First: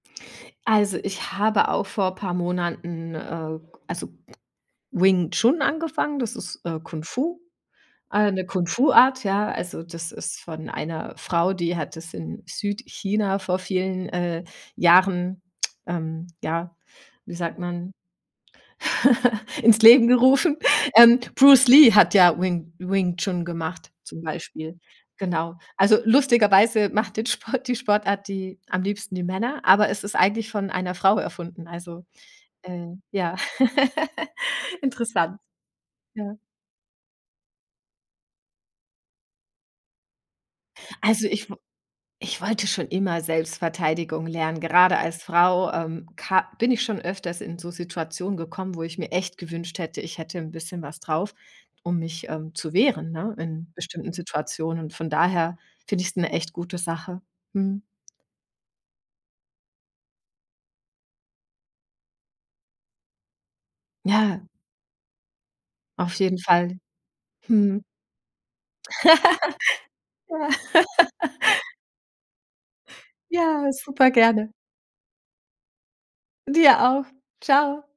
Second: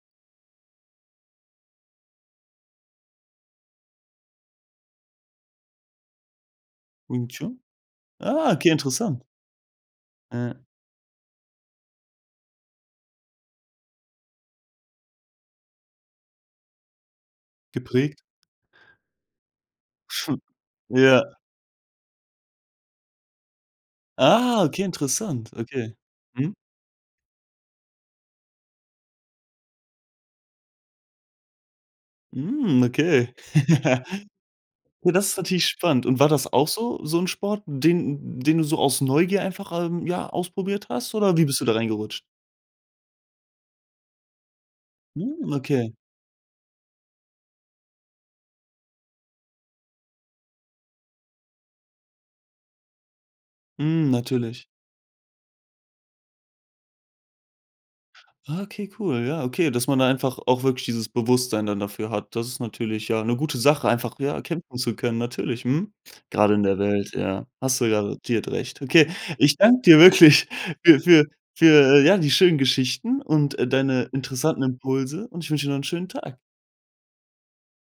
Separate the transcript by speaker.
Speaker 1: Also, ich habe auch vor paar Monaten, äh, k also, Wing Chun angefangen, das ist, äh, Kung
Speaker 2: Wing
Speaker 1: Fu,
Speaker 2: Chun?
Speaker 1: äh, 'ne
Speaker 2: Ah,
Speaker 1: Kung
Speaker 2: okay,
Speaker 1: Fu
Speaker 2: interessant.
Speaker 1: Art, ja. Also, das ist
Speaker 2: Äh.
Speaker 1: von einer Frau, die hat das in Südchina vor vielen, äh, Jahren, ähm, ja, wie sagt man,
Speaker 2: Geprägt.
Speaker 1: ins Leben gerufen. Ähm,
Speaker 2: Ja.
Speaker 1: Bruce Lee hat ja Wing Wing Chun gemacht zum
Speaker 2: Ah,
Speaker 1: Beispiel.
Speaker 2: okay, interessant.
Speaker 1: Genau.
Speaker 2: Okay.
Speaker 1: Also,
Speaker 2: Mhm.
Speaker 1: lustigerweise macht den Sport die Sportart die am liebsten die Männer, aber es ist eigentlich von einer Frau erfunden. Also,
Speaker 2: Mhm,
Speaker 1: äh,
Speaker 2: okay.
Speaker 1: ja,
Speaker 2: Oh, das ist
Speaker 1: interessant.
Speaker 2: natürlich spannend. Und war
Speaker 1: Ja.
Speaker 2: das auch so so 'n Sport, den den du so aus Neugier einfach, ähm, ja ausprobiert hast,
Speaker 1: Also,
Speaker 2: oder wie
Speaker 1: ich w
Speaker 2: bist du da reingerutscht?
Speaker 1: ich wollte schon immer Selbstverteidigung lernen. Gerade als
Speaker 2: Hm,
Speaker 1: Frau,
Speaker 2: okay.
Speaker 1: ähm, ka bin ich schon öfters in so Situationen gekommen, wo ich mir echt gewünscht hätte, ich hätte 'n bisschen was drauf, um mich, ähm zu wehren, ne, in
Speaker 2: Mhm,
Speaker 1: bestimmten
Speaker 2: natürlich.
Speaker 1: Situationen. Und von daher finde ich's 'ne echt gute Sache. Mhm.
Speaker 2: Ah, okay, cool. Ja, okay, dass man da einfach auch wirklich dieses Bewusstsein dann dafür hat. Das ist natürlich ja 'ne gute Sache, einfach
Speaker 1: Ja.
Speaker 2: ja, kämpfen zu können, natürlich, mhm.
Speaker 1: Auf jeden
Speaker 2: Grade in
Speaker 1: Fall.
Speaker 2: der Welt, ja, hast
Speaker 1: Mhm.
Speaker 2: du garantiert recht. Okay, ich danke dir wirklich für für für, äh, ja, die schönen Geschichten und, äh,
Speaker 1: Ja,
Speaker 2: deine
Speaker 1: super gerne.
Speaker 2: interessanten Impulse und ich wünsche dir noch 'n schönen Tag.
Speaker 1: Dir auch. Tschau!